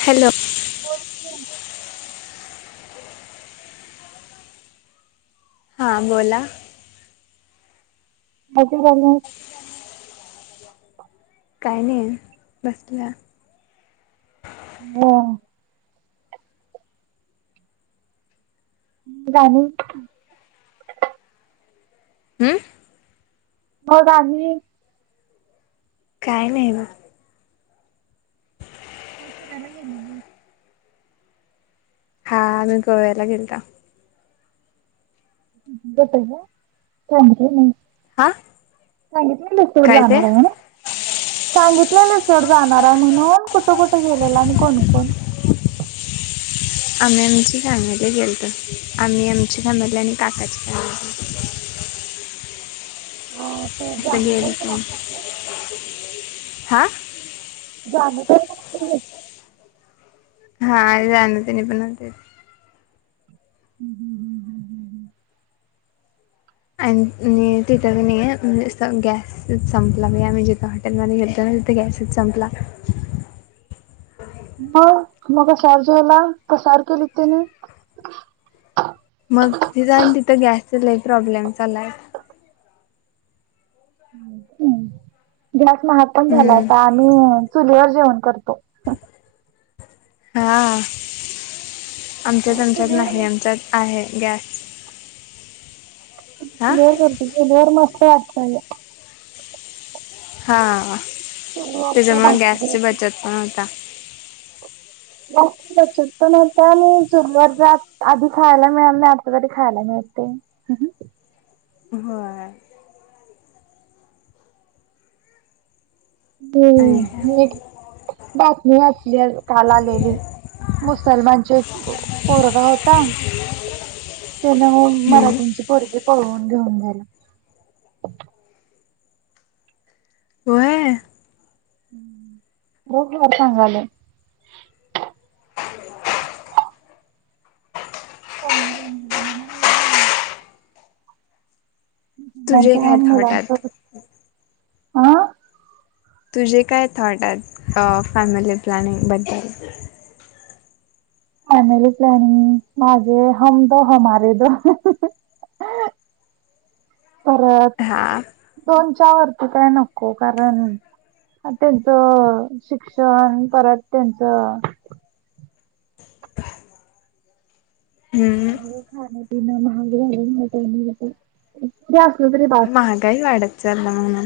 Hello बोल की हां बोला माजे आला काही नाही बसल्या हो गणी हम्म हो का काय नाही ना कस करा गेली हा मी गोव्याला गेलते बत मते नाही हा सांगितल्या लसतेवर काय ते जाणार आहे म्हणा सांगितलं लस च जाणार आहे म्हणून कुठ कुठं गेलेला आणि कोणकण आम्ही आमची फॅमिली गेलतो आम्ही आमची फॅमिली आणि काकाची फॅमली गेतो गेलतो [unintelligible] [unintelligible] हां जन तर हा जानु तेनी पण होते हम्म हम्म हम्म हम्म हम्म हम्म आणि तिथं नाही म्हणजे गॅसच संपला भ आम्ही जिथे हॉटेलमध्ये घेतलो ना तिथे गॅसच संपला मग मग सार जेवला प सार केली त्याने मग तिथं आणि तिथं गॅसचा लही प्रॉब्लेम झालाय हम् महाग पण झाला आहे आता आम्ही चुलीवर जेवण करतो हा आमच्यात आमच्यात नाही चुलीवर आमच्यात आहे गॅस हा र करतेर चुलीवर मस्त [unintelligible] हा चुलीवरच्या त्याच्यामुळ गॅसची भाकरी बचत पण होता जास्त बचत प न होता आणि सुरुवात आधी खायला मिळाल नाही आता तरी खायला मिळते हो हम्म आणि का मी एक बातमी वाचली काल आलेली मुसलमानचे एक पोरगा होता त्याने हम्म मराठीची पोरगी पळवून घेऊन गेला होय होघ सांग आलं [unintelligible] तुझे म्हणजे हा काय थॉट मुलांचा आहेत? [unintelligible] आ तुझे काय थॉट आहेत फॅमिली प्लॅनिंग बद्दल. फॅमिली प्लॅनिंग माझ, हम दो हमारे दो. [unintelligible] परत हा दोन च्या वरती काय नको, कारण त्यांच शिक्षण परत त्यांच हम्म खाणं पिणं महाग झालंय [unintelligible] महागाई वाढत [unintelligible]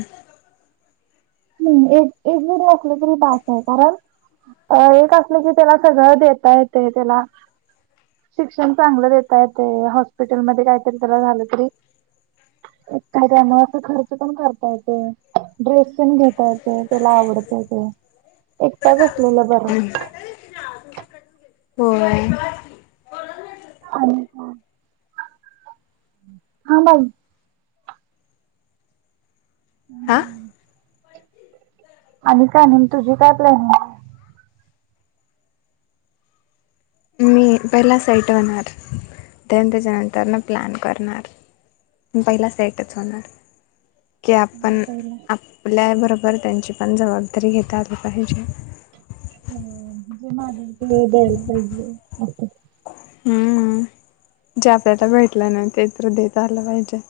ह् एक, एक जरी असलं तरी बासय, कारण एक असलं तरी त्याला सगळं देता येतय, त्याला शिक्षण चांगलं देता येतय, हॉस्पिटल मध्ये काहीतरी त्याला झालं तरी का त्यामुळे अस खर्च पण करता येतय, ड्रेस पण घेत येतय त्याला आवडतय ते. एकटाच असलेलं बरं. होय [unintelligible] हा [unintelligible] आणि काय नाहीे तुझी काय प्लॅनिंगय? मी पहिला सेट होणार, देन त्याच्यानंतरन प्लॅन करणार. पहिला सेटच होणार. की आपण आहे आपल्या बरो वर त्यांची पण जबाबदारी घेता आली पाहिजे. ह म्ह जे माझ [unintelligible] ते द्यायला पाहिजे. आता हम्, जे आपल्याला भेटलं ना ते तर देता आलं पाहिजे.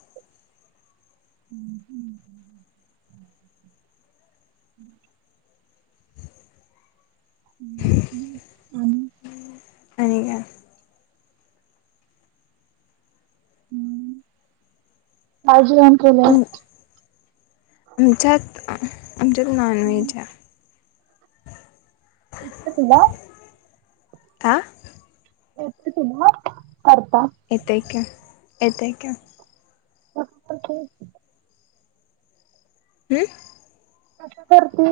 [unintelligible] [unintelligible] आणि काय? [unintelligible] प्लॅन केल आमच्यात आमच्यात नॉनव्हेजा [unintelligible] तुला आ [unintelligible] येतय की, येेतय की. [unintelligible] ह कसं करती?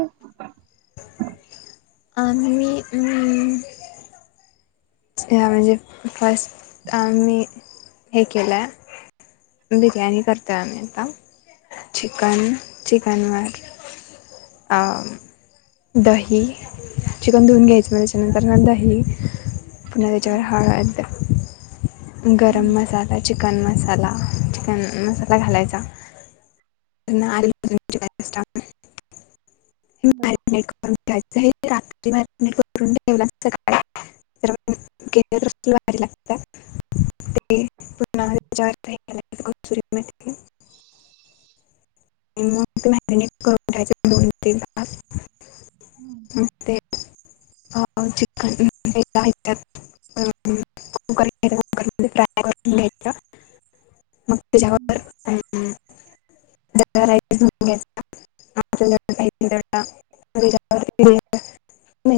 आम्ही अंम हा म्हणजे फस्ट आम्ही हे केलंय, बिर्याणी करतोय आम्ही आता, चिकन, चिकनवर आ दही, चिकन धुवन घ्यायचं, मग त्याच्यानंतर म दही पुन्हा त्याच्यावर हळद गरम हम्म. मसाला, चिक कन मसाला, चिकन मसाला घालायचा. [unintelligible] [unintelligible] [unintelligible] [unintelligible] स्टेटमेंट की [inaudible] तेल असता नस्ते [unintelligible] अ चिकन फ्राय करून त्यातॳ कुकर पॅक करून घ्यायचा [inaudible] राईस धुऊन घ्यायचा आपल्या [inaudible]